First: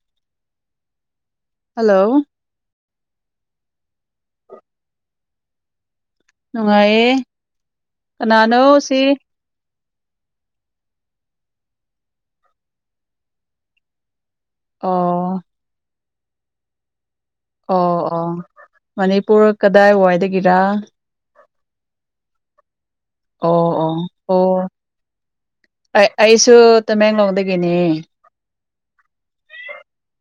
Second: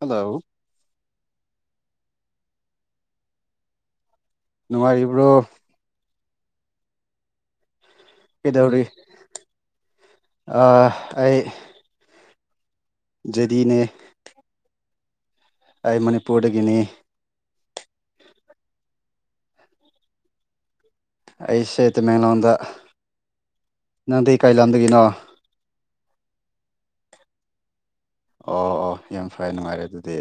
hello hello ꯅꯅꯨꯡꯉꯔꯤꯕꯔꯤꯕ꯭ꯔꯣ ꯅꯨꯡꯉꯥꯏꯌꯦ ꯀꯅꯥꯅꯣ ꯀꯩꯗꯧꯔꯤ ꯁꯤ ꯑꯩ ꯌꯗꯤꯅꯦ ꯑꯣ ꯑꯩ ꯃꯅꯤꯄꯨꯔꯗꯒꯤꯅꯤ ꯑꯣ ꯑꯣ ꯃꯅꯤꯄꯨꯔ ꯀꯗꯥꯏ ꯋꯥꯏꯗꯒꯤꯔꯥ ꯑꯩꯁꯦꯠꯇ ꯃꯅꯣꯟꯗ ꯑꯣ ꯑꯣ ꯑꯣ ꯑꯩꯁꯨ ꯣ ꯃꯦꯍꯒꯥ ꯍꯗꯒꯦꯅꯤ ꯑꯣ ꯑꯣ ꯌꯥꯝ ꯐꯩꯦ ꯅꯨꯡꯉꯥꯏꯔꯦ ꯑꯗꯨꯗꯤ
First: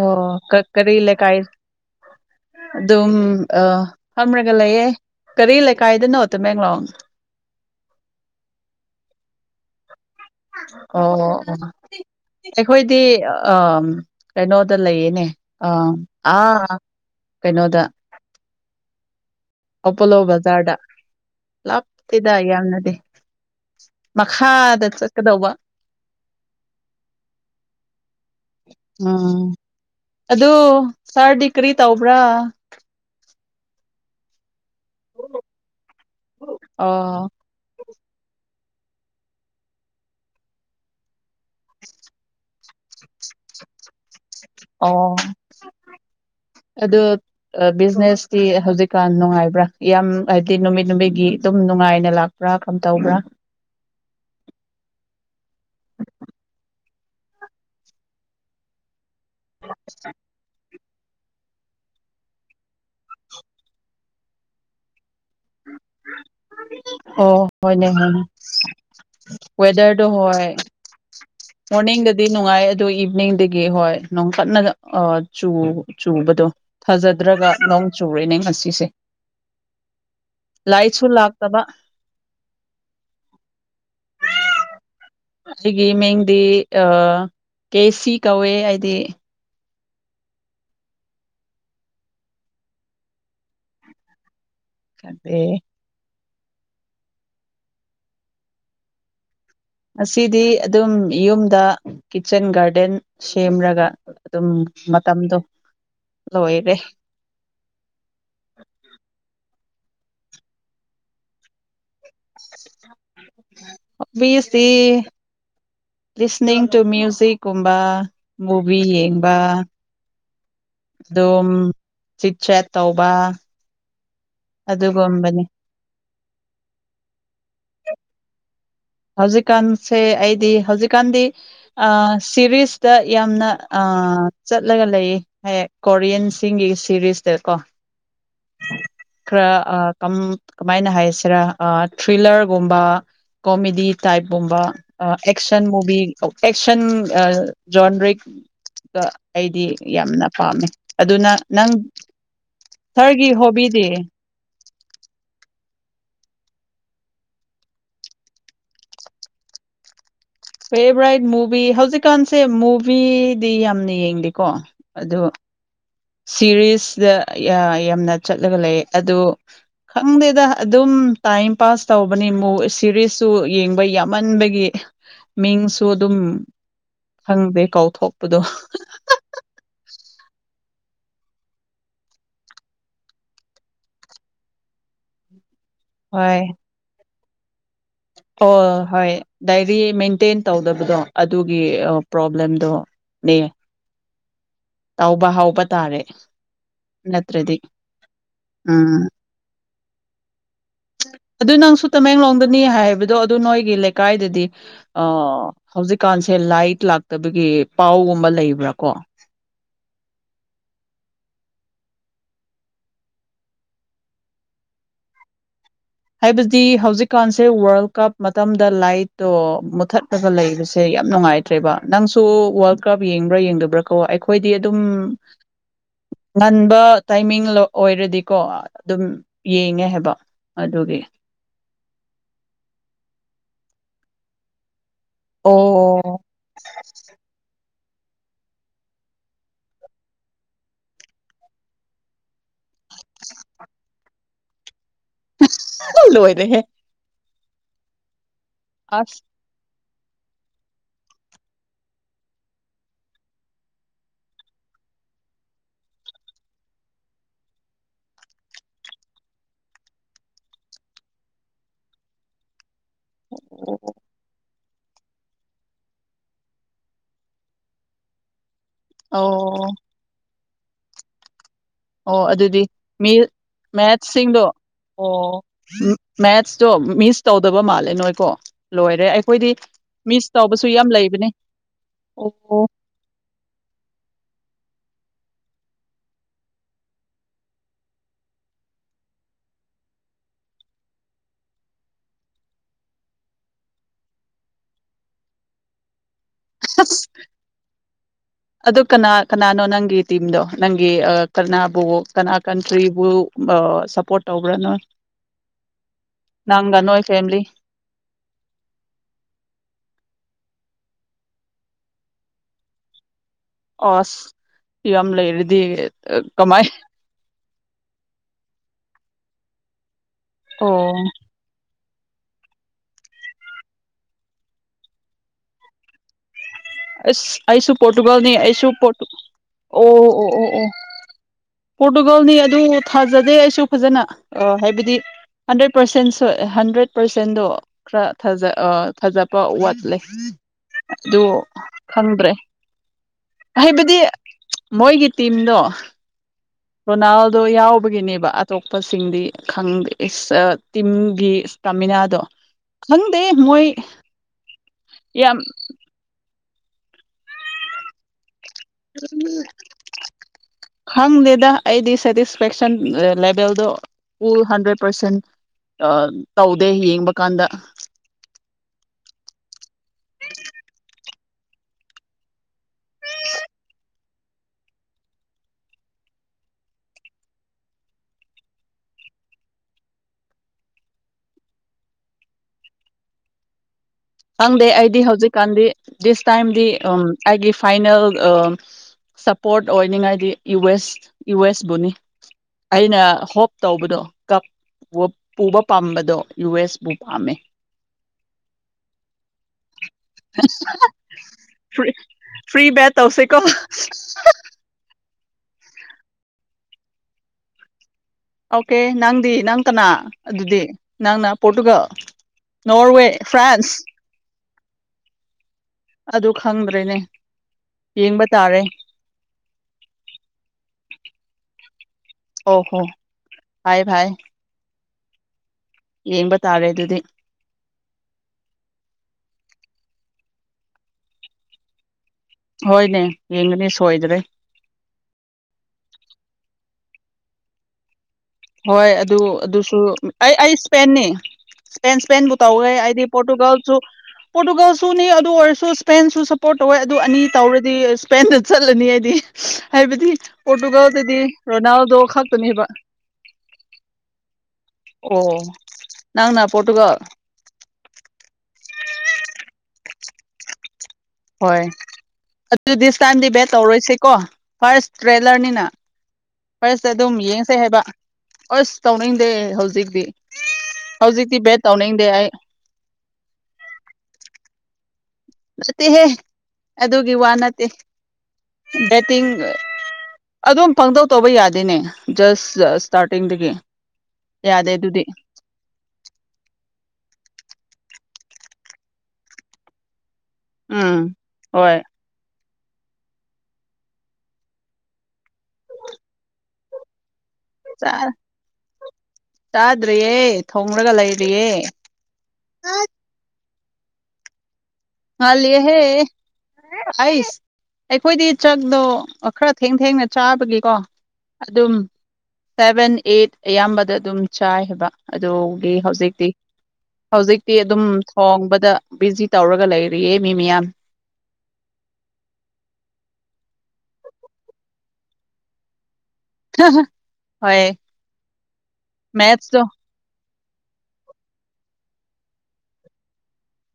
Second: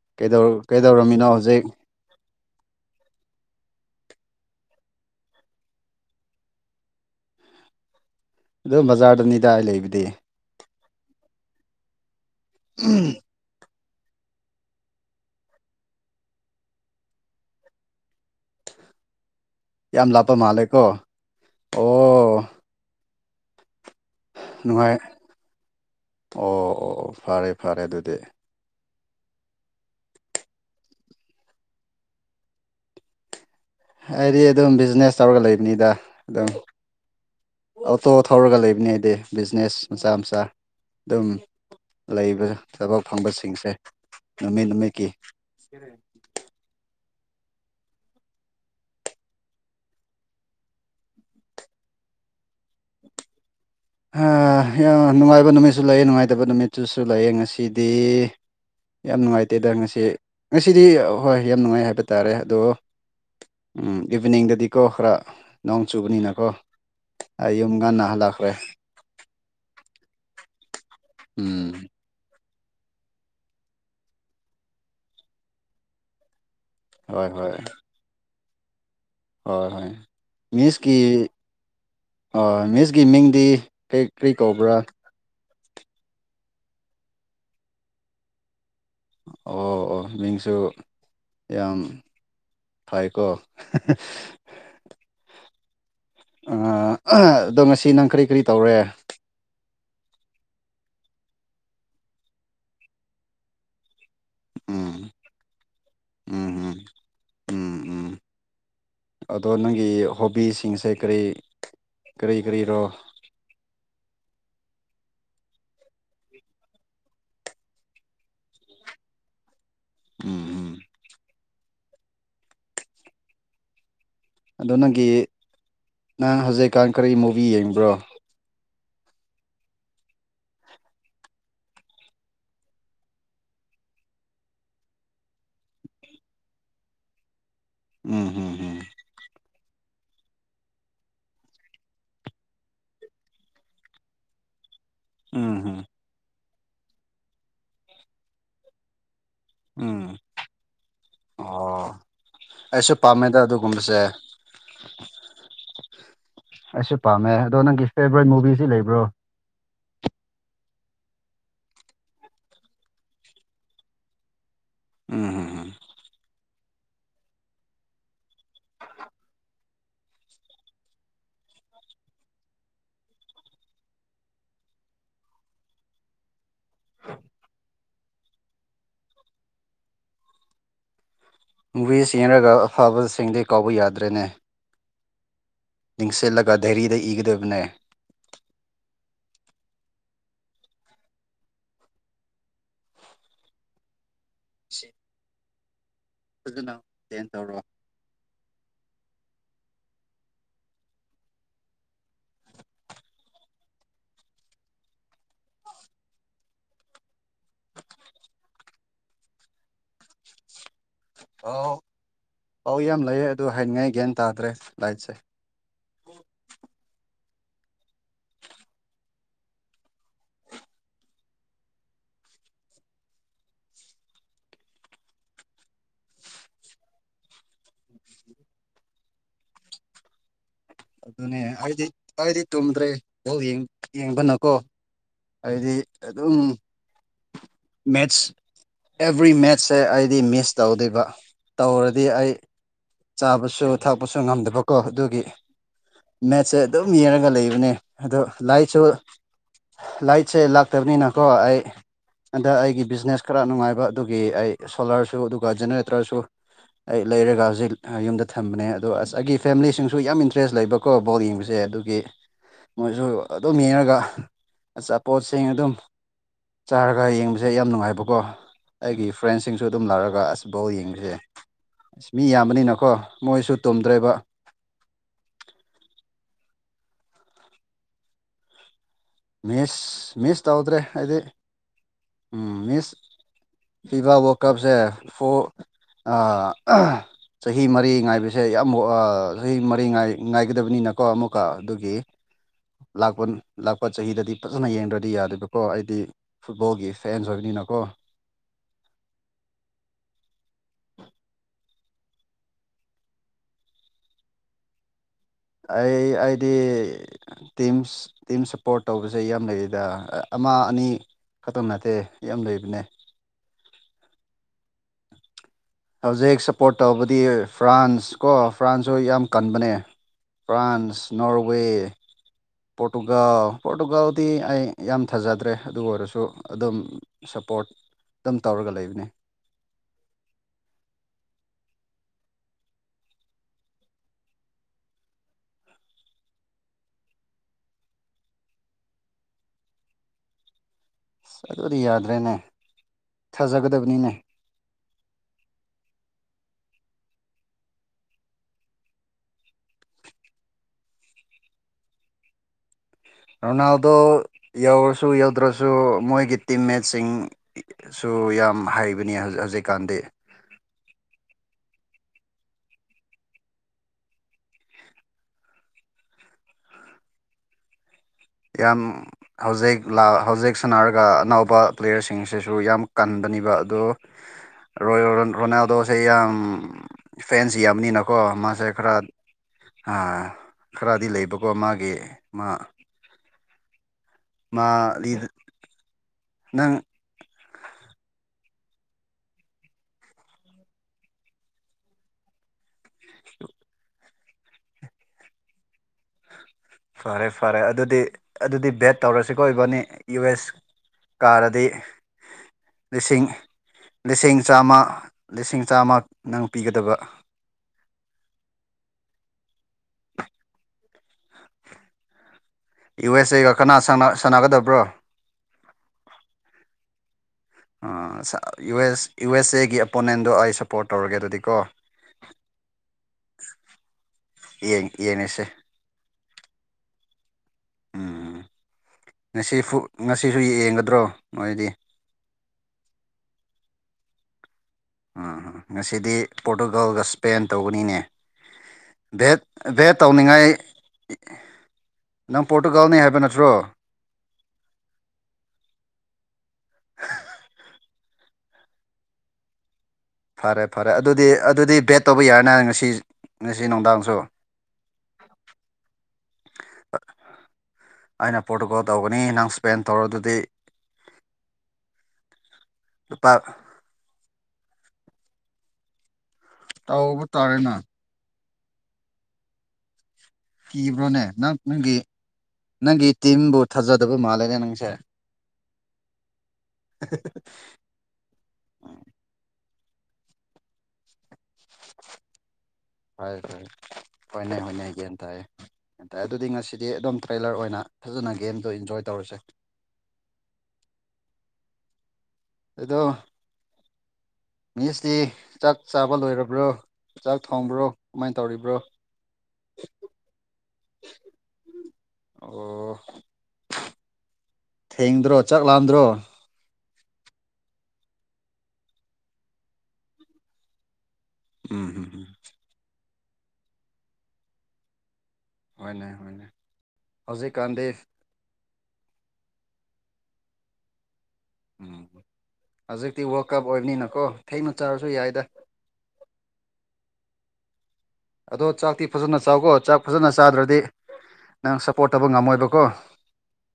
ꯑꯣ ꯀꯩꯗꯧ ꯀ ꯀꯔꯤ ꯂꯩ ꯀꯩꯗꯧꯔꯝꯃꯤꯅꯣ ꯀꯥꯏ ꯍꯧꯖꯤꯛ ꯑꯗꯨꯝ ꯑ ꯐꯝꯔꯒ ꯂꯩꯌꯦꯦ ꯀꯔꯤ ꯂꯩꯀꯥꯏꯗꯅꯣ ꯇꯃꯦꯡꯂꯣꯡ ꯑꯣꯝ ꯕꯖꯥꯔꯗꯅꯤꯗꯥꯏ ꯂꯩꯕꯗꯤ ꯑꯣ ꯑꯣ ꯑꯣ ꯑꯩꯈꯣꯏꯗꯤ ꯑ ꯀꯩꯅꯣꯗ ꯂꯩꯌꯦꯅꯦ ꯑꯥ ꯑꯥ ꯀꯩꯅꯣꯗ ꯌꯥꯝ ꯑꯣꯄꯣꯂꯣ ꯂꯥꯞꯄ ꯕꯖꯥꯔꯗ ꯃꯥꯜꯂꯦꯀꯣ ꯑꯣ ꯂꯥꯞꯇꯦꯗ ꯌꯥꯝꯅꯗꯤ ꯃꯈꯥꯗ ꯅꯨꯡꯉꯥꯏ ꯆꯠꯀꯗꯧꯕ ꯑꯣ ꯑꯣ ꯑꯣ ꯐꯔꯦ ꯐꯔꯦ ꯑꯗꯨꯗꯤ ꯎꯝ ꯑ ꯁꯥꯔꯗꯤ ꯀꯔꯤ ꯇꯧꯕ꯭ꯔꯥ ꯑꯩꯗꯤ ꯑꯗꯨꯝ ꯕꯤꯖꯤꯅꯦꯁ ꯇꯧꯔꯒ ꯂꯩꯕꯅꯤꯗ ꯑꯗꯨꯝ ꯑꯣ ꯑꯣꯇꯣ ꯊꯧꯔꯒ ꯂꯩꯕꯅꯤ ꯍꯥꯏꯗꯤ ꯕꯤꯖꯤꯅꯦꯁ ꯃꯆꯥ ꯃꯆꯥ ꯑꯗꯨꯝ ꯂꯩꯕ ꯊꯕꯛ ꯐꯪꯕꯁꯤꯡꯁꯦ ꯅꯨꯃꯤꯠ ꯅꯨꯃꯤꯠꯀꯤ ꯑꯣ ꯑꯗꯨ ꯕꯤꯖꯤꯅꯦꯁꯇꯤ ꯍꯧꯖꯤꯛꯀꯥꯟ ꯅꯨꯡꯉꯥꯏꯕ꯭ꯔꯥ ꯌꯥꯝ ꯍꯥꯏꯕꯗꯤ ꯅꯨꯃꯤꯠ ꯅꯨꯃꯤꯠꯒꯤ ꯑꯗꯨꯝ ꯅꯨꯡꯉꯥꯏꯅ ꯂꯥꯛ ꯄ꯭ꯔꯥ ꯀ ꯇꯧꯕ꯭ꯔꯥ ꯍꯥ ꯌꯥꯝ ꯅꯨꯡꯉꯥꯏꯕ ꯅꯨꯃꯤꯠꯁꯨ ꯂꯩꯑ ꯅꯨꯡꯉꯥꯏꯇꯕ ꯅꯨꯃꯤꯠꯇꯠꯇꯨꯁꯨ ꯂꯩꯑ ꯉꯁꯤꯗꯤ ꯌꯥꯝ ꯅꯨꯡꯉꯥꯏꯇꯦꯗ ꯉꯁꯤ ꯉꯁꯤ ꯁꯤꯗꯤ ꯍꯣꯏ ꯌꯥꯝ ꯅꯨꯡꯉꯥꯏ ꯍꯥꯏꯕ ꯇꯥꯔꯦ ꯑꯗꯣ ꯏꯚꯅꯤꯡꯗꯗꯤꯀꯣ ꯈꯔ ꯅꯣꯡ ꯆꯨꯕꯅꯤꯅꯀꯣ ꯑꯩ ꯌꯨꯝꯒꯥꯟ ꯅꯥꯍꯜꯂꯛꯈ꯭ꯔꯦ ꯋꯦꯗꯔꯗ ꯍꯣꯏ ꯎꯝ ꯃꯅꯤꯡꯗꯗꯤ ꯅꯨꯡꯉꯥꯏ ꯑꯗꯨꯗꯣ ꯏꯚꯅꯤꯡꯗꯒꯤ ꯍꯣꯏ ꯅꯣꯡ ꯀꯟꯅ ꯆꯨꯕꯗꯣ ꯍꯣꯏ ꯊꯥꯖꯗ꯭ꯔꯒ ꯍꯣꯏ ꯅꯣꯡ ꯆꯨꯔꯦꯅꯦ ꯉꯁꯤꯁꯦ ꯍꯣꯏ ꯍꯣꯏ ꯂꯥꯏꯆꯨꯜꯂ ꯍꯥꯥꯛꯇꯕ ꯑ ꯃꯤꯁꯀꯤ ꯃꯤꯡꯗꯤ ꯀꯔꯤ ꯀꯔꯤ ꯀꯧꯕ꯭ꯔꯥ ꯑꯗꯨꯒꯤ ꯃꯤꯡꯗꯤ ꯀꯦ ꯁꯤ ꯀꯧꯋꯦ ꯍꯥꯏꯗꯤ ꯑꯣ ꯑꯣ ꯃꯤꯡꯁꯨ ꯌꯥꯝ ꯍꯣꯏꯀꯣ ꯑꯗ ꯑꯗꯣ ꯉꯁꯤ ꯅꯪ ꯀꯔꯤ ꯀꯔꯤ ꯇꯧꯔꯦ ꯉꯁꯤꯗꯤ ꯑꯗꯨꯝ ꯌꯨꯝꯗ ꯀꯤꯠꯆꯟ ꯒꯥꯔꯗꯦꯟ ꯁꯦꯝꯔꯒ ꯑꯗꯨꯝ ꯎꯝ ꯃꯇꯝꯗꯣ ꯎꯝ ꯂꯣꯏꯔꯦ ꯎꯝ ꯎꯝ ꯑꯣ ꯑꯗꯣ ꯅꯪꯒꯤ ꯍꯣꯕꯤꯁꯤꯡꯁꯦ ꯀꯔꯤ ꯀꯔꯤ ꯀꯔꯤꯔꯣ ꯁꯤ ꯂꯤꯁꯅꯤꯡ ꯇꯨ ꯃ꯭ꯌꯨꯖꯤꯛꯀꯨꯝꯕ ꯃꯨꯚꯤ ꯌꯦꯡꯕ ꯎꯝ ꯎꯝ ꯑꯗꯨꯝ ꯆꯤꯠ ꯆꯦꯠ ꯇꯧꯕ ꯑꯗꯣ ꯅꯪꯒꯤ ꯑꯗꯨꯒꯨꯝꯕꯅꯤ ꯅꯪ ꯍꯧꯖꯤꯛꯀꯥꯟ ꯀꯔꯤ ꯃꯨꯚꯤ ꯌꯦꯡꯕ꯭ꯔꯣ ꯍꯧꯖꯤꯛꯀꯥꯟꯁꯦ ꯑꯩꯗꯤ ꯍꯧꯖꯤꯛꯀꯥꯟꯗꯤ ꯁꯤꯔꯤꯁꯇ ꯌꯥꯝꯅ ꯑꯥ ꯆꯠꯂꯒ ꯂꯩꯌꯦ ꯍ ꯀꯣꯔꯤꯌꯟꯁꯤꯡꯒꯤ ꯁꯤꯔꯤꯁꯅ‌ꯦ ꯀꯣ ꯎꯝ ꯎꯝ ꯎꯝ ꯀꯃꯥꯏꯅ ꯍꯥꯏꯁꯤꯔꯥ ꯊ꯭ꯔꯤꯂꯔꯒꯨꯝꯕ ꯀꯣꯃꯦꯗꯤ ꯇꯥꯏꯞꯀꯨꯝꯕ ꯑꯦꯛꯁꯟ ꯎꯝ ꯎꯝ ꯃꯨꯚꯤ ꯑꯦꯛꯁꯟ ꯖ‌ꯣꯟꯔꯤꯛ ꯑꯩꯗꯤ ꯎꯝ ꯌꯥꯝꯅ ꯄꯥꯝꯃꯦ ꯑꯗꯨꯅ ꯅꯪ ꯑꯣ ꯑꯩꯁꯨ ꯁꯥꯔꯒꯤ ꯄꯥꯝꯃꯦꯗ ꯍꯣꯕꯤꯗꯤ ꯑꯗꯨꯒꯨꯝꯕꯁꯦ ꯑꯩꯁꯨ ꯄꯥꯝꯃꯦ ꯑꯗꯣ ꯅꯪꯒꯤ ꯐꯦꯚꯣꯔꯥꯏꯠ ꯃꯨꯚꯁꯤ ꯂꯩꯕ꯭ꯔꯣ ꯐꯦꯚ꯭ꯔꯥꯏꯠ ꯃꯨꯚꯤ ꯍꯧꯖꯤꯛꯀꯥꯟꯁꯦ ꯃꯨꯚꯤꯗꯤ ꯌꯥꯝꯅ ꯌꯦꯡꯗꯦꯀꯣ ꯑꯗꯨ ꯎꯝ ꯍꯝ ꯎꯝ ꯁꯤꯔꯤꯁꯇ ꯌꯥꯝꯅ ꯆꯠꯂꯒ ꯂꯩꯌ‌ꯦ ꯑꯗꯨ ꯈꯪꯗꯦꯗ ꯑꯗꯨꯝ ꯇꯥꯏꯝ ꯄꯥꯁ ꯇꯧꯕꯅꯤ ꯃꯨ ꯁꯤꯔꯤꯁꯁꯨꯨ ꯌꯦꯡꯕ ꯌꯥꯝꯃꯟꯕꯒꯤ ꯃꯤꯡꯁꯨ ꯑꯗꯨꯝ ꯐꯪꯗꯦ ꯀꯥꯎꯊꯣꯛꯄꯗꯣ ꯃꯨꯚꯤꯁ ꯌꯦꯡꯔꯒ ꯑꯐꯕꯁꯤꯡꯗꯤ ꯀꯥꯎꯕ ꯌꯥꯗ꯭ꯔꯦꯅꯦ ꯍꯣꯏ ꯅꯤꯡꯁꯤꯜꯂꯒ ꯗꯦꯔꯤꯗ ꯏꯒꯗꯕꯅꯦ ꯑꯣ ꯍꯣꯏ ꯗꯥꯏꯔꯤ ꯃꯦꯟꯇꯦꯟ ꯇꯧꯗꯕꯗꯣ ꯑꯗꯨꯒꯤ ꯄ꯭ꯔꯣꯕ꯭ꯂꯦꯝꯗꯣ ꯂꯩ ꯇꯥꯎꯕ ꯍꯥꯎꯕ ꯇꯥꯔꯦ ꯑꯗꯨꯅ ꯆꯦꯟꯖ ꯅꯠꯇ꯭ꯔꯗꯤ ꯇꯧꯔꯛꯑꯣ ꯎꯝ ꯑꯗꯨ ꯅꯪꯁꯨ ꯇꯃꯦꯡꯂꯣꯡꯗꯅꯤ ꯍꯥꯏꯕꯗꯣ ꯑꯗꯨ ꯅꯣꯏꯒꯤ ꯂꯩꯀꯥꯏꯗꯗꯤ ꯑ ꯍꯧꯖꯤꯛꯀꯥꯟꯁꯦ ꯂꯥꯏꯠ ꯂꯥꯛꯇꯕꯒꯤ ꯄꯥꯎꯒꯨꯝꯕ ꯂꯩꯕ꯭ꯔꯥ ꯀꯣ [inaudible] ꯑꯥꯎ ꯑꯥꯎ ꯌꯥꯝ ꯂꯩꯌꯦ ꯑꯗꯨ ꯍꯥꯏꯅꯤꯡꯉꯥꯏ ꯒ꯭ꯌꯥꯟ ꯇꯥꯗ꯭ꯔꯦ ꯂꯥꯏꯠꯁꯦ ꯍꯥꯏꯕꯗꯤ ꯍꯧꯖꯤꯛꯀꯥꯟꯁꯦ ꯋꯥꯔꯜ ꯀꯞ ꯃꯇꯝꯗ ꯂꯥꯏꯠꯇꯣ ꯃꯨꯊꯠꯂꯒ ꯂꯩꯕꯁꯦ ꯌꯥꯝ ꯅꯨꯡꯉꯥꯏꯇ꯭ꯔꯦꯕ ꯅꯪꯁꯨ ꯋꯥꯔꯜ ꯀꯞ ꯌꯦꯡꯕ꯭ꯔꯥ ꯌꯦꯡꯗꯕ꯭ꯔꯥ ꯀꯣ ꯑꯩꯈꯣꯏꯗꯤ ꯑꯗꯨꯝ ꯉꯟꯕ ꯇꯥꯏꯃꯤꯡ ꯑꯣꯏꯔꯗꯤꯀꯣ ꯑꯗꯨꯝ ꯌꯦꯡꯉꯦ ꯍꯥꯏꯕ ꯑꯗꯨꯒꯤ ꯑꯗꯨꯅꯦ ꯑꯩꯗꯤ ꯑꯩꯗꯤ ꯇꯨꯝꯗ꯭ꯔꯦ ꯕ‌ꯣꯂ ꯌꯦꯡꯕꯅꯀꯣ ꯍꯥꯏꯗꯤ ꯑꯣ ꯑꯗꯨꯝ ꯃꯦꯠꯁ ꯑꯦꯚ꯭ꯔꯤ ꯃꯦꯠꯁꯦ ꯑꯩꯗꯤ ꯃꯤꯁ ꯇꯧꯗꯦꯕ ꯇꯧꯔꯗꯤ ꯑꯩ ꯆꯥꯕꯁꯨ ꯊꯛꯄꯁꯨ ꯉꯝꯗꯕꯀꯣ ꯑꯗꯨ ꯒꯤ ꯃꯦꯠꯁꯦ ꯂꯣꯏꯔꯦꯍꯦ ꯑꯗꯨꯝ ꯌꯦꯔꯒ ꯂꯩꯕꯅꯦ ꯑꯗꯣ ꯂꯥꯏꯠꯁꯨ ꯑꯁ ꯂꯥꯏꯠꯁꯦ ꯂꯥꯛꯇꯕꯅꯤꯅꯀꯣ ꯑꯩ ꯑꯗ ꯑꯩꯒꯤ ꯕꯤꯖꯤꯅꯦꯁ ꯈꯔ ꯅꯨꯡꯉꯥꯏꯕ ꯑꯗꯨꯒꯤ ꯑꯩ ꯁꯣꯂꯔꯁꯨ ꯑꯗꯨꯒ ꯖꯦꯅꯦꯔꯦꯇꯔꯁꯨ ꯑꯩ ꯂꯩꯔꯒ ꯍꯧꯖꯤꯛ ꯌꯨꯝꯗ ꯊꯝꯕꯅꯦ ꯑꯗꯣ ꯑꯁ ꯑꯩꯒꯤ ꯐꯦꯃꯤꯂꯤꯁꯤꯡꯁꯨ ꯌꯥꯝ ꯏꯟꯇꯔꯦꯁ ꯂꯩꯕꯀꯣ ꯕꯣꯜ ꯌꯦꯡꯕꯁꯦ ꯑꯗꯨꯒꯤ ꯃꯣꯏꯁꯨ ꯑꯗꯨꯝ ꯌꯦꯡꯔꯒ ꯑꯆꯥꯄꯣꯠꯁꯤꯡ ꯑꯗꯨꯝ ꯆꯥꯔꯒ ꯌꯦꯡꯕꯁꯦ ꯌꯥꯝ ꯅꯨꯡꯉꯥꯏꯕꯀꯣ ꯑꯩꯒꯤ ꯐ꯭ꯔꯦꯟꯁꯤꯡꯁꯨ ꯑꯣ ꯑꯗꯨꯝ ꯂꯥꯛꯑꯒ ꯑꯁ ꯕ‌ꯣꯂ ꯌꯦꯡꯕꯁꯦ ꯑꯁ ꯑꯣ ꯃꯤ ꯑꯗꯨꯗꯤ ꯌꯥꯝꯕꯅꯤꯅꯀꯣ ꯃꯤ ꯃꯣꯏꯁꯨ ꯇꯨꯝꯗ꯭ꯔꯦꯕ ꯃꯦꯠꯁꯁꯤꯡꯗꯣ ꯑꯣ ꯃꯦꯠꯁꯇꯣ ꯃꯤꯁ ꯇꯧꯗꯕ ꯃꯥꯜꯂꯦ ꯅꯣꯏꯀꯣ ꯂꯣꯏꯔꯦ ꯑꯩꯈꯣꯏꯗꯤ ꯃꯤꯁ ꯃꯤꯁ ꯇꯧꯕꯁꯨ ꯇꯧꯗ꯭ꯔꯦ ꯌꯥꯝ ꯍꯥꯏꯗꯤ ꯂꯩꯕꯅꯤ ꯎꯝ ꯃꯤꯁ ꯄꯤꯕ ꯋꯥꯔ ꯀꯞꯁꯦ ꯐꯣꯔ ꯑ ꯆꯍꯤ ꯃꯔꯤ ꯉꯥꯏꯕꯁꯦ ꯌꯥꯝ ꯆꯍꯤ ꯃꯔꯤ ꯉꯥꯏꯒꯗꯕꯅꯤꯅꯀꯣ ꯑꯃꯨꯛꯀ ꯑꯗꯨꯒꯤ ꯂꯥꯛꯄ ꯂꯥꯛꯄ ꯆꯍꯤꯗꯗꯤ ꯐꯖꯅ ꯌꯦꯡꯗ꯭ꯔꯗꯤ ꯌꯥꯗꯦꯕꯀꯣ ꯑꯩꯗꯤ ꯐꯨꯠꯕꯣꯜꯒꯤ ꯑꯁ ꯐꯦꯟꯁ ꯑꯣꯏꯕꯅꯤꯅꯀꯣ ꯑꯗꯨ ꯀꯅꯥ ꯀꯅꯥꯅꯣ ꯅꯪꯒꯤ ꯇꯤꯝꯗꯣ ꯅꯪꯒꯤ ꯀꯅꯥꯕꯨ ꯀꯅꯥ ꯀꯟꯇ꯭ꯔꯤꯕꯨ ꯁꯞꯄꯣꯔꯠ ꯇꯧꯕ꯭ꯔꯥꯅꯣ ꯑꯩ ꯑꯩꯗꯤ ꯇꯤꯝ ꯇꯤꯝ ꯁꯞꯄꯣꯔꯠ ꯇꯧꯕꯁꯦ ꯌꯥꯝꯌꯥꯝ ꯂꯩꯔꯤꯗ ꯑꯃ ꯑꯅꯤ ꯈꯛꯇꯪ ꯅꯠꯇꯦ ꯌꯥꯝ ꯂꯩꯕꯅꯦ ꯑꯁ ꯌꯥꯝ ꯂꯩꯔꯗꯤ ꯍꯧꯖꯤꯛ ꯀꯃꯥꯏ ꯁꯞꯄꯣꯔꯠ ꯇꯧꯕꯗꯤ ꯐ꯭ꯔꯥꯟꯁ ꯀꯣ ꯐ꯭ꯔꯥꯟꯁꯁꯨ ꯌꯥꯝ ꯀꯟꯕꯅꯦ ꯑꯣ ꯐ꯭ꯔꯥꯟꯁ ꯅꯣꯔꯋꯦ ꯄꯣꯔꯇꯨꯒꯥꯜ ꯄꯣꯔꯇꯨꯒꯥꯜꯗꯤ ꯑꯩ ꯌꯥꯝ ꯐꯖꯗ꯭ꯔꯦ ꯑꯗꯨ ꯑꯣꯏꯔꯁꯨ ꯑꯗꯨꯝ ꯁ ꯁꯞꯄꯣꯔꯠ ꯑꯩꯁꯨ ꯄꯣꯇꯨꯒꯜꯅꯤ ꯑꯗꯨꯝ ꯑꯩꯁꯨ ꯇꯧꯔꯒ ꯄꯣꯨ ꯂꯩꯕꯅꯦ ꯑꯣ ꯑꯣ ꯑꯣ ꯑꯣ ꯄꯣꯔꯇꯨꯒꯥꯜꯅꯤ ꯑꯗꯨ ꯊꯥꯖꯗꯦ ꯑꯩꯁꯨ ꯐꯖꯅ ꯍꯥꯏꯕꯗꯤ ꯍꯟꯗ꯭ꯔꯦꯠ ꯄꯥꯔꯁꯦꯟꯁꯨ ꯍꯟꯗ꯭ꯔꯦꯠ ꯄꯥꯔꯁꯦꯟꯗꯣ ꯈꯔꯖ ꯊꯥꯖꯕ ꯋꯥꯠꯂꯦ ꯑꯗꯨꯗ ꯑꯁ ꯑꯗꯨꯗꯤ ꯈꯪꯗ꯭ꯔꯦ ꯌꯥꯗ꯭ꯔꯦꯅꯦ ꯍꯥꯏꯕꯗꯤ ꯊꯥꯖꯒꯗꯕꯅꯤꯅꯦ ꯃꯣꯏꯒꯤ ꯇꯤꯝꯗꯣ ꯔꯣꯅꯥꯜꯗꯣ ꯌꯥꯎꯕꯒꯤꯅꯦꯕ ꯑꯇꯣꯞꯄꯁꯤꯡꯗꯤ ꯈꯪꯗꯦ ꯇꯤꯝꯒꯤ ꯇꯃꯤꯅꯗꯣ ꯔꯣꯅꯥꯜꯗꯣ ꯌꯧꯔꯁꯨ ꯌꯥꯝ ꯌꯧꯗ꯭ꯔꯁꯨ ꯃꯣꯏꯒꯤ ꯇꯤꯝ ꯃꯦꯠꯁꯤꯡ ꯁꯨ ꯌꯥꯝ ꯍꯩꯕꯅꯤ ꯍꯧꯖꯤꯛꯀꯥꯟꯗꯤ ꯈꯪ ꯗꯦꯗ ꯑꯩꯗꯤ ꯁꯦꯇꯤꯁꯐꯦꯛꯁꯟ ꯂꯦꯚꯦꯜꯗꯣ ꯎ ꯍꯟꯗ꯭ꯔꯦꯠ ꯄꯥꯔꯁꯦꯟ ꯑ ꯇꯧꯗꯦ ꯌꯦꯡꯕ ꯀꯥꯟꯗ ꯌꯥꯝ ꯍꯧꯖꯤꯛ ꯍꯧꯖꯤꯛ ꯁꯅꯔꯒ ꯑꯅꯧꯕ ꯄ꯭ꯂꯦꯌꯔꯁꯤꯡꯁꯤꯁꯨ ꯌꯥꯝ ꯀꯟꯗ ꯑꯅꯤꯕ ꯑꯗꯣ ꯔꯣꯅꯥꯜꯗꯣꯁꯦ ꯌꯥꯝ ꯐꯦꯟꯁ ꯌꯥꯝꯕꯅꯤꯅꯀꯣ ꯃꯥꯁꯦ ꯈꯔ ꯈꯔꯗꯤ ꯂꯩꯕꯀꯣ ꯃꯥꯒꯤ ꯃꯥ ꯃꯥ ꯈꯪꯗꯦ ꯑꯩꯗꯤ ꯂꯤꯗ ꯍꯧꯖꯤꯛꯀꯥꯟꯗꯤ ꯗꯤꯁ ꯇꯥꯏꯝꯗꯤ ꯅꯪ ꯎ ꯑꯩꯒꯤ ꯐꯥꯏꯅꯦꯜ ꯁꯞꯄꯣꯔꯠ ꯑꯣꯏꯅꯤꯉꯥꯏꯗꯤ ꯌꯨ ꯑꯦꯁ ꯌꯨ ꯑꯦꯁ ꯕꯨꯅꯤ ꯑꯩꯅ ꯍꯣꯞ ꯇꯧꯕꯗꯣ ꯀ ꯄꯨꯕ ꯄꯥꯝꯕꯗꯣ ꯌꯨ ꯑꯦꯁꯕꯨ ꯐꯔꯦ ꯄꯥꯝꯃꯦ ꯐꯔꯦ ꯑꯗꯨꯗꯤ ꯑꯗꯨꯗꯤ ꯕꯦ ꯇꯧꯔꯁꯤꯀ ꯑꯣꯏꯕꯅꯤ ꯌꯨ ꯑꯦꯁ ꯀꯥꯔꯗꯤ ꯐ꯭ꯔꯤ ꯐ꯭ꯔꯤ ꯕꯦꯠ ꯂꯤꯁꯤꯡ ꯇꯧꯁꯤꯀꯣ ꯂꯤꯁꯤꯡ ꯆꯥꯝꯃ ꯂꯤꯁꯤꯡ ꯆꯥꯝꯃ ꯅꯪ ꯄꯤꯒꯗꯕ ꯑꯣꯀꯦ ꯅꯪꯗꯤ ꯅꯪ ꯀꯅꯥ ꯑꯗꯨꯗꯤ ꯅꯪꯅ ꯄꯣꯔꯇꯨꯒꯜ ꯅꯣꯔꯋꯦ ꯌꯨ ꯑꯦꯁ ꯑꯦꯒ ꯐ꯭ꯔꯥꯟꯁ ꯀꯅꯥ ꯁꯥꯟꯅꯒꯗꯕ꯭ꯔꯣ ꯑꯗꯨ ꯈꯪꯗ꯭ꯔꯦꯅꯦ ꯌꯦꯡꯕ ꯇꯥꯔꯦ ꯑꯦ ꯌꯨ ꯑꯦꯁ ꯑꯦꯒꯤ ꯑꯣꯄꯣꯅꯦꯟꯗꯣ ꯑꯩ ꯁꯞꯄꯣꯔꯠ ꯇꯧꯔꯒꯦ ꯑꯗꯨꯗꯤꯀꯣ ꯑꯣ ꯍꯣ ꯥꯏ ꯐꯚꯥꯏ ꯌꯦꯡꯉꯤꯁꯦ ꯌꯦꯡꯕ ꯇꯥꯔꯦ ꯑꯗꯨꯗꯤ ꯎꯝ ꯉꯁꯤ ꯐꯨ ꯉꯁꯤꯁꯨ ꯌꯦꯡꯒꯗ꯭ꯔꯣ ꯅꯣꯏꯗꯤ ꯍꯣꯏꯅꯦ ꯌꯦꯡꯒꯅꯤ ꯁꯣꯏꯗ꯭ꯔꯦ ꯎꯝ ꯉꯁꯤꯗꯤ ꯄꯣꯔꯇꯨꯒꯥꯜꯒ ꯏꯁꯄꯦꯟ ꯇꯧꯧꯕꯅꯤꯅꯦ ꯍꯣꯏ ꯑꯗꯨ ꯑꯗꯨꯁꯨ ꯑꯩ ꯑꯩ ꯏꯁꯄꯦꯟꯅꯤ ꯁꯄꯦꯟ ꯁꯄꯦꯦꯟꯕꯨ ꯅꯪ ꯇꯧꯦ ꯄꯣꯔꯇꯨꯒꯥꯜꯅꯤ ꯍꯥꯏꯗꯤ ꯍꯥꯏꯕ ꯅꯠꯇ꯭ꯔꯣ ꯄꯣꯣꯔꯇꯨꯒꯜꯁꯨ ꯄꯣꯔꯇꯨꯒꯥꯜꯁꯨꯅꯤ ꯑꯗꯨ ꯑꯣꯏꯔꯁꯨ ꯏꯁꯄꯦꯟꯁꯨ ꯁꯞꯄꯣꯔꯠ ꯇꯧꯋꯦ ꯑꯗꯨ ꯑꯅꯤ ꯇꯧꯔꯗꯤ ꯏꯁꯄ ꯆꯠꯂꯅꯤ ꯍꯥꯏꯗꯤ ꯍꯥꯏꯕꯗꯤ ꯐꯔꯦ ꯐꯔꯦ ꯄꯣꯔꯇꯨꯒꯥꯜꯗꯗꯤ ꯑꯗꯨꯗꯤ ꯑꯗꯨꯗꯤ ꯔꯣꯅꯥꯜꯗꯣ ꯕꯦꯠ ꯇꯧꯕ ꯈꯛꯇꯅꯦꯕ ꯌꯥꯔꯅꯤ ꯉꯁꯤ ꯉꯁꯤ ꯅꯨꯡꯗꯥꯡꯁꯨ ꯑꯣ ꯅꯪꯅ ꯄꯣꯔꯇꯨꯒꯜ ꯑꯩꯅ ꯄꯣꯔꯇꯨꯒꯣꯜ ꯇꯧꯒꯅꯤ ꯅꯍꯪ ꯏꯁꯄꯦꯟ ꯇꯧꯔ ꯑꯗꯨꯗꯤ ꯍꯣꯏ ꯑꯗꯨꯗꯤꯁ ꯇꯥꯏꯝꯗꯤ ꯂꯨꯄꯥ ꯕꯦꯠ ꯇꯧꯔꯣꯏꯁꯤꯦꯀꯣ ꯐꯥꯔꯁ ꯇ꯭ꯔꯦꯂꯔꯅꯤꯅ ꯐꯥꯔꯁ ꯑꯗꯨꯝ ꯇꯧꯕ ꯌꯦꯡꯁꯩ ꯇꯥꯔꯦꯅ ꯍꯥꯏꯕ ꯑꯁ ꯇꯧꯅꯤꯡꯗꯦ ꯍꯧꯖꯤꯛꯗꯤ ꯀꯤꯕ꯭ꯔꯣꯅꯦ ꯅꯪ ꯅꯪꯒꯤ ꯑꯩ ꯅꯪꯒꯤ ꯇꯤꯝꯕꯨ ꯊꯥꯖꯗꯕ ꯃꯥꯜꯂꯦꯅꯦ ꯅꯪꯁꯦ ꯅꯠꯇꯦꯍꯦ ꯑꯗꯨꯒꯤ ꯋꯥ ꯅꯠꯇꯦ ꯕꯦꯇꯤꯡ ꯑꯗꯨꯝ ꯐꯪꯗꯧ ꯇꯧꯕ ꯌꯥꯗꯦꯅꯦ ꯖꯁ ꯍꯣꯏ ꯏꯁꯇꯥꯔꯇꯤꯡꯗꯒꯤ ꯍꯣꯏ ꯍꯣꯏꯅꯦ ꯌꯥꯗꯦ ꯍꯣꯏꯅꯦ ꯑꯗꯨꯗꯤ ꯒ꯭ꯌꯥꯟ ꯇꯥꯏꯌꯦ ꯒꯟ ꯇꯥꯏꯦ ꯑꯗꯨꯗꯤ ꯉꯁꯤꯗꯤ ꯑꯗꯨꯝ ꯇ꯭ꯔꯦꯂꯔ ꯑꯣꯏꯅ ꯐꯖꯅ ꯒꯦꯝꯗꯣ ꯏꯟꯖꯣꯏ ꯇꯧꯔꯁꯦ ꯎꯝ ꯍꯣꯏ ꯑꯗꯣ ꯃꯤꯁꯇꯤ ꯆꯥꯛ ꯆꯥꯕ ꯂꯣꯏꯔꯕ꯭ꯔꯣ ꯆꯥꯛ ꯊꯣꯡꯕ꯭ꯔꯣ ꯆꯥ ꯀꯃꯥꯏꯅ ꯇꯧꯔꯤꯕ꯭ꯔꯣ ꯆꯥꯗ꯭ꯔꯤꯌꯦ ꯊꯣꯡꯡꯂꯒ ꯂꯩꯔꯤꯌꯦꯦ ꯑꯣ ꯊꯦꯡꯗ꯭ꯔꯣ ꯆꯥꯛ ꯑꯂꯍꯦ ꯂꯥꯝꯗ꯭ꯔꯣ ꯑꯩꯁ ꯑꯩꯈꯣꯏꯗꯤ ꯆꯥꯛꯗꯣ ꯈꯔ ꯊꯦꯡ ꯊꯦꯡꯅ ꯆꯥꯕꯒꯤꯀꯣ ꯑꯗꯨꯝ ꯎꯝ ꯎꯝ ꯎꯝ ꯁꯚꯦꯟ ꯑꯩꯠ ꯑꯌꯥꯝꯕꯗ ꯑꯗꯨꯝ ꯆꯥꯏ ꯍꯥꯏꯕ ꯑꯗꯨꯒꯤ ꯍꯣꯏꯅꯦ ꯍꯧꯖꯤꯛꯇꯤ ꯍꯣꯏꯅꯦ ꯍꯧꯖꯤꯛꯇꯤ ꯑꯗꯨꯝ ꯍꯧꯖꯤꯛꯀꯥꯟꯗꯤ ꯊꯣꯡꯕꯗ ꯕꯤꯖꯤ ꯇꯧꯔꯒ ꯂꯩ ꯀꯌꯦ ꯃꯤꯃꯤꯌꯥꯝ ꯎꯝ ꯍꯧꯖꯤꯛꯇꯤ ꯋꯥꯔꯜ ꯀꯞ ꯑꯣꯏꯕꯅꯤꯅꯀꯣ ꯊꯦꯡꯅ ꯆꯥꯔꯁꯨ ꯌꯥꯏꯗ ꯍꯣꯏ ꯑꯗꯣ ꯆꯥꯛꯇꯤ ꯐꯖꯅ ꯃꯦꯠꯁꯇꯣ ꯆꯥꯎꯈꯣ ꯆꯥꯛ ꯐꯖꯅ ꯆꯥꯗ꯭ꯔꯗꯤ ꯅꯪ ꯁꯞꯄꯣꯔꯠ ꯇꯧꯕ ꯉꯝꯃꯣꯏꯕꯀꯣ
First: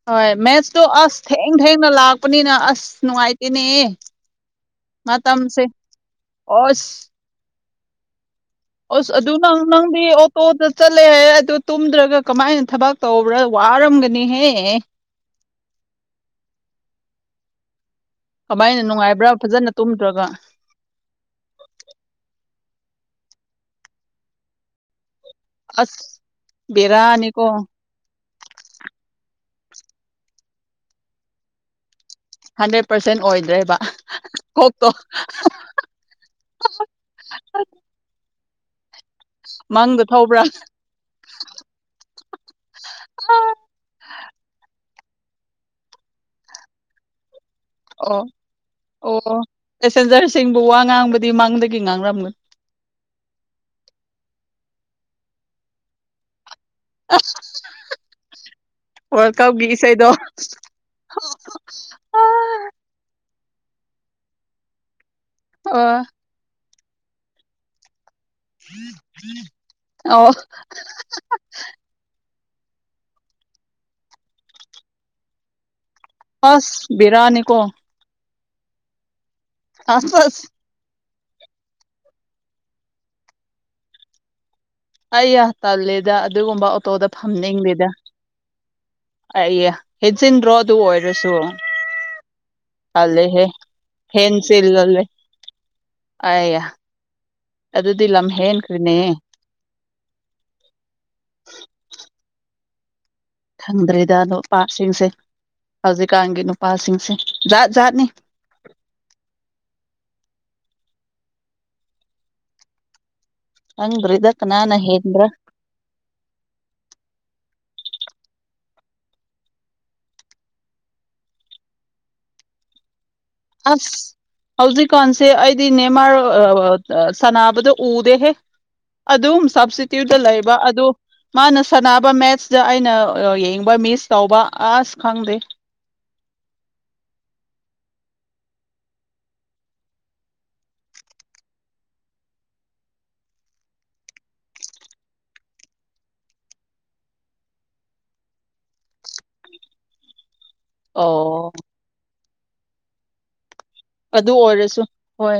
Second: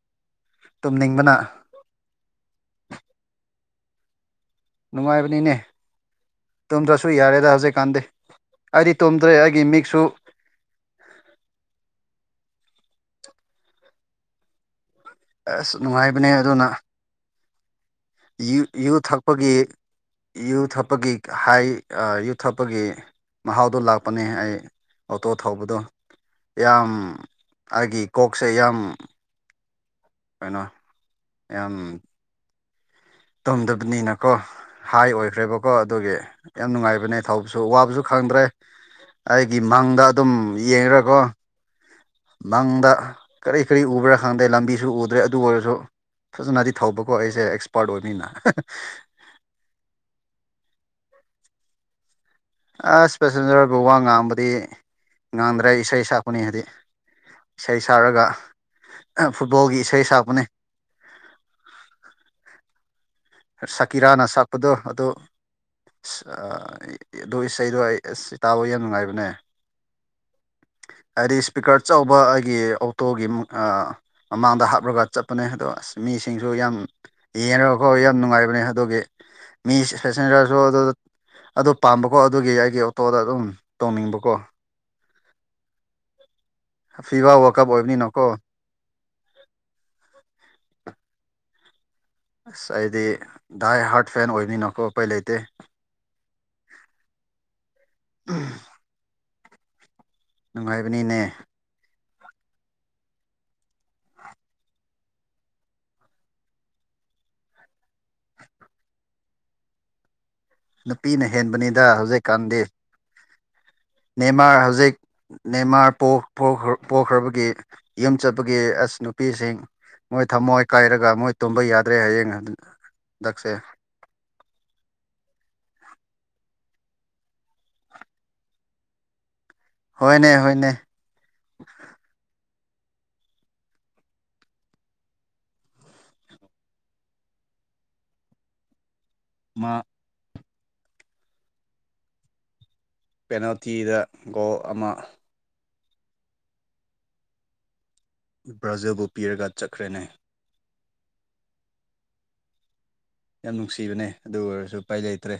ꯍꯣꯏ ꯃꯦꯠꯁꯇꯣ ꯑꯁ ꯇꯨꯝꯅꯤꯡꯕꯅ ꯊꯦꯡ ꯊꯦꯡꯅ ꯂꯥꯛꯄꯅꯤꯅ ꯑꯁ ꯅꯨꯡꯉꯥꯏꯇꯦꯅꯦ ꯅꯨꯡꯉꯥꯏꯕꯅꯤꯅꯦ ꯃꯇꯝꯁꯦ ꯑꯁ ꯇꯨꯡꯗ꯭ꯔꯁꯨ ꯌꯥꯔꯦꯗ ꯍꯧꯖꯤꯛꯀꯥꯟꯗꯤ ꯑꯩꯗꯤ ꯑꯁ ꯇꯨꯝꯗ꯭ꯔꯦ ꯑꯗꯨ ꯅꯪ ꯑꯩꯒꯤ ꯃꯤꯛꯁꯨ ꯅꯪꯗꯤ ꯑꯣꯇꯣꯗ ꯆꯠꯂꯦ ꯍꯥꯏ ꯑꯗꯨ ꯇꯨꯝꯗ꯭ꯔꯒ ꯀꯃꯥꯏꯅ ꯊꯕꯛ ꯇꯧꯕ꯭ꯔꯥ ꯋꯥꯔꯝꯒꯅꯤꯍꯦꯍ ꯑꯁ ꯅꯨꯡꯉꯥꯏꯕꯅꯦ ꯑꯗꯨꯅ ꯀꯃꯥꯏꯅ ꯌꯨ ꯅꯨꯡꯉꯥꯏꯕ꯭ꯔꯥ ꯊꯛꯄꯒꯤ ꯐꯖꯅ ꯇꯨꯝꯗ꯭ꯔꯒ ꯌꯨ ꯊꯛꯄꯒꯤ ꯍꯥꯏ ꯌꯨꯛ ꯆꯄꯒꯤ ꯃꯍꯥꯎꯗꯨꯣ ꯂꯥꯛꯄꯅꯦ ꯑꯩ ꯑꯣꯇꯣ ꯊꯧꯕꯗꯣ ꯑꯁ ꯌꯥꯝ ꯕꯦꯔꯥꯅꯤꯀꯣ ꯑꯩꯒꯤ ꯀꯣꯛꯁꯦ ꯌꯥꯝ ꯀꯩꯅꯣ ꯌꯥꯝ ꯍꯟꯗ꯭ꯔꯦ ꯇꯣꯝꯗꯕꯅꯤꯅꯀꯣ ꯍꯥꯏ ꯑꯣꯏꯈ꯭ꯔꯦꯕꯀꯣ ꯑꯗꯨꯒꯤ ꯌꯥꯝ ꯅꯨꯡꯉꯥꯏꯕꯅꯦ ꯊꯧꯕꯁꯨ ꯋꯥꯕꯁꯨ ꯈꯪꯗ꯭ꯔꯦ ꯑꯩꯒꯤ ꯃꯪꯗ ꯑꯗꯨꯝ ꯌꯦꯡꯀꯣ ꯂꯪꯗ ꯀꯔꯤ ꯀꯔꯤ ꯎꯕ꯭ꯔꯥ ꯈꯪꯗꯦ ꯂꯝꯕꯤꯁꯨ ꯎꯗ ꯑꯗꯨ꯭ꯔꯦ ꯑꯗꯨ ꯑꯣꯏꯔꯁꯨ ꯐꯖꯅꯗꯤ ꯊꯧꯕꯀꯣ ꯑꯩꯁꯦ ꯑꯦ ꯑꯣ ꯑꯣ ꯄꯦꯁꯦꯟꯖꯔꯁꯤꯡꯕꯨ ꯋꯥ ꯉꯥꯡꯕꯗꯤ ꯃꯥꯡꯗꯒꯤ ꯉꯥꯡꯔꯝꯒꯅꯤ ꯑꯁ ꯄꯦꯁꯦꯟꯖꯔꯕꯨ ꯋꯥ ꯉꯥꯡꯕꯗꯤ ꯉꯥꯡꯗ꯭ꯔꯦ ꯏꯁꯩ ꯁꯛꯄꯅꯤ ꯍꯥꯏꯗꯤ ꯏꯁꯩ ꯁꯛꯔꯒ ꯋꯥꯔꯜ ꯀꯞꯀꯤ ꯐꯨꯠꯕꯣꯜꯒꯤ ꯏꯁꯩ ꯏꯁꯩꯗꯣ ꯁꯛꯄꯅꯦ [inaudible] ꯁꯀꯤꯔꯥꯅ ꯁꯛꯄꯗꯣ ꯑꯗꯨ ꯑ ꯑꯗꯨ ꯏꯁꯩꯗꯣ ꯑꯩ ꯑꯦꯁ ꯁꯤ ꯇꯥꯕꯣ ꯌꯥꯝ ꯅꯨꯡꯉꯥꯏꯕꯅꯦ ꯑꯣ ꯍꯥꯏꯗꯤ ꯏꯁꯄꯤꯀꯔ ꯑꯧꯕ ꯒꯤ ꯑꯣꯇꯣꯒꯤ ꯃꯃꯥꯡꯗ ꯍꯥꯞꯂꯒ ꯆꯠꯄꯅꯦ ꯑꯗꯣ ꯑꯁ ꯃꯤꯁꯤꯡꯁꯨ ꯌꯥꯝ ꯑꯁ ꯕꯤꯔꯥꯅꯤꯀꯣ ꯌꯦꯡꯉꯒꯈꯣ ꯌꯥꯝ ꯅꯨꯡꯉꯥꯏꯕꯅꯦ ꯑꯗꯨꯒꯤ ꯃꯤ ꯏꯁ ꯑꯁ ꯑꯁ ꯐꯦꯁꯦꯟꯖꯔꯁꯨ ꯑꯗꯨ ꯑꯣ ꯄꯥꯝꯕꯀꯣ ꯑꯗꯨꯒꯤ ꯑꯩꯒꯤ ꯑꯣꯇꯣꯗ ꯑꯗꯨꯝ ꯇꯧꯅꯤꯡꯕꯀꯣ ꯑꯩ ꯇꯜꯂꯦꯗ ꯑꯗꯨꯒꯨꯝꯕ ꯑꯣꯇꯣꯗ ꯐꯤꯐꯥ ꯋꯥꯔꯜ ꯀꯞ ꯐꯝꯅꯤꯡꯗꯦꯗ ꯑꯣꯏꯕꯅꯤꯅꯀꯣ ꯑ ꯍꯦꯖꯤꯟ ꯔꯣ ꯑꯗꯨ ꯑꯣꯏꯔꯁꯨ ꯑꯁ ꯑꯩꯗꯤ ꯇꯜꯂꯦꯍꯦ ꯗꯥꯏ ꯍꯥꯔꯠ ꯐꯦꯟ ꯑꯣꯏꯕꯅꯤꯅ ꯈꯣꯠꯄꯩ ꯂꯩꯇꯦ ꯑ ꯑꯗꯨꯗꯤ ꯂꯝꯝ ꯍꯦꯟ ꯀ꯭ꯅꯦ ꯅꯨꯡꯉꯥꯏꯕꯅꯤꯅꯦ ꯈꯪꯗ꯭ꯔꯤꯗ ꯑꯗꯣ ꯄꯥꯔꯠꯁꯤꯡꯁꯦ ꯍꯧꯖꯤꯛꯀꯥꯟꯒꯤ ꯅꯨꯄꯥꯁꯤꯡꯁꯦ ꯖꯥꯠ ꯖꯥꯠꯅꯤ ꯅꯨꯄꯤꯅ ꯍꯦꯟꯕꯅꯤꯗ ꯍꯧꯖꯤꯛꯀꯥꯟꯗꯤ ꯈꯪꯗ꯭ꯔꯦꯗ ꯅꯦꯃꯥꯔ ꯀꯅꯥꯅ ꯍꯧꯖꯤꯛ ꯍꯦꯟꯕ꯭ꯔꯥ ꯅꯦꯃꯥꯔ ꯄꯣꯛꯈ꯭ꯔꯕꯒꯤ ꯌꯨꯝ ꯆꯠꯄꯒꯤ ꯑꯁ ꯅꯨꯄꯤꯁꯤꯡ ꯃꯣꯏ ꯊꯝꯃꯣꯏ ꯀꯥꯏꯔꯒ ꯃꯣꯏ ꯇꯨꯝꯕ ꯌꯥꯗ꯭ꯔꯦ ꯍꯌꯦꯡ ꯑꯗꯨ ꯑꯁ ꯍꯧꯖꯤ ꯀꯥꯟꯁꯦ ꯑꯩꯗꯤ ꯅꯦꯃꯥꯔ ꯁꯅꯕꯗꯣ ꯎꯗꯦꯍꯦ ꯑꯗꯨꯝ ꯁꯞꯇꯤꯇ꯭ꯌꯨꯠꯇ ꯍꯣꯏꯅꯦ ꯂꯩꯕ ꯍꯣꯏꯅꯦ ꯑꯗꯨ ꯃꯥꯅ ꯁꯥꯟꯅꯕ ꯃꯦꯠꯁ ꯗ ꯑꯩꯅ ꯌꯦꯡꯕ ꯃꯤꯁ ꯇꯧꯕ ꯑꯁ ꯈꯪꯗꯦ [unintelligible] ꯃ ꯄꯦꯅꯥꯜꯇꯤꯗ ꯒꯣꯜ ꯑꯃ ꯕ꯭ꯔꯥꯖꯤꯜꯕꯨ ꯄꯤꯔꯒ ꯆꯠꯈ꯭ꯔꯦꯅꯦ ꯑꯣ ꯌꯥꯝ ꯅꯨꯡꯁꯤꯕꯅꯦ ꯑꯗꯨ ꯑꯣꯏꯔꯁꯨ ꯎꯄꯥꯏ ꯂꯩꯇ꯭ꯔꯦ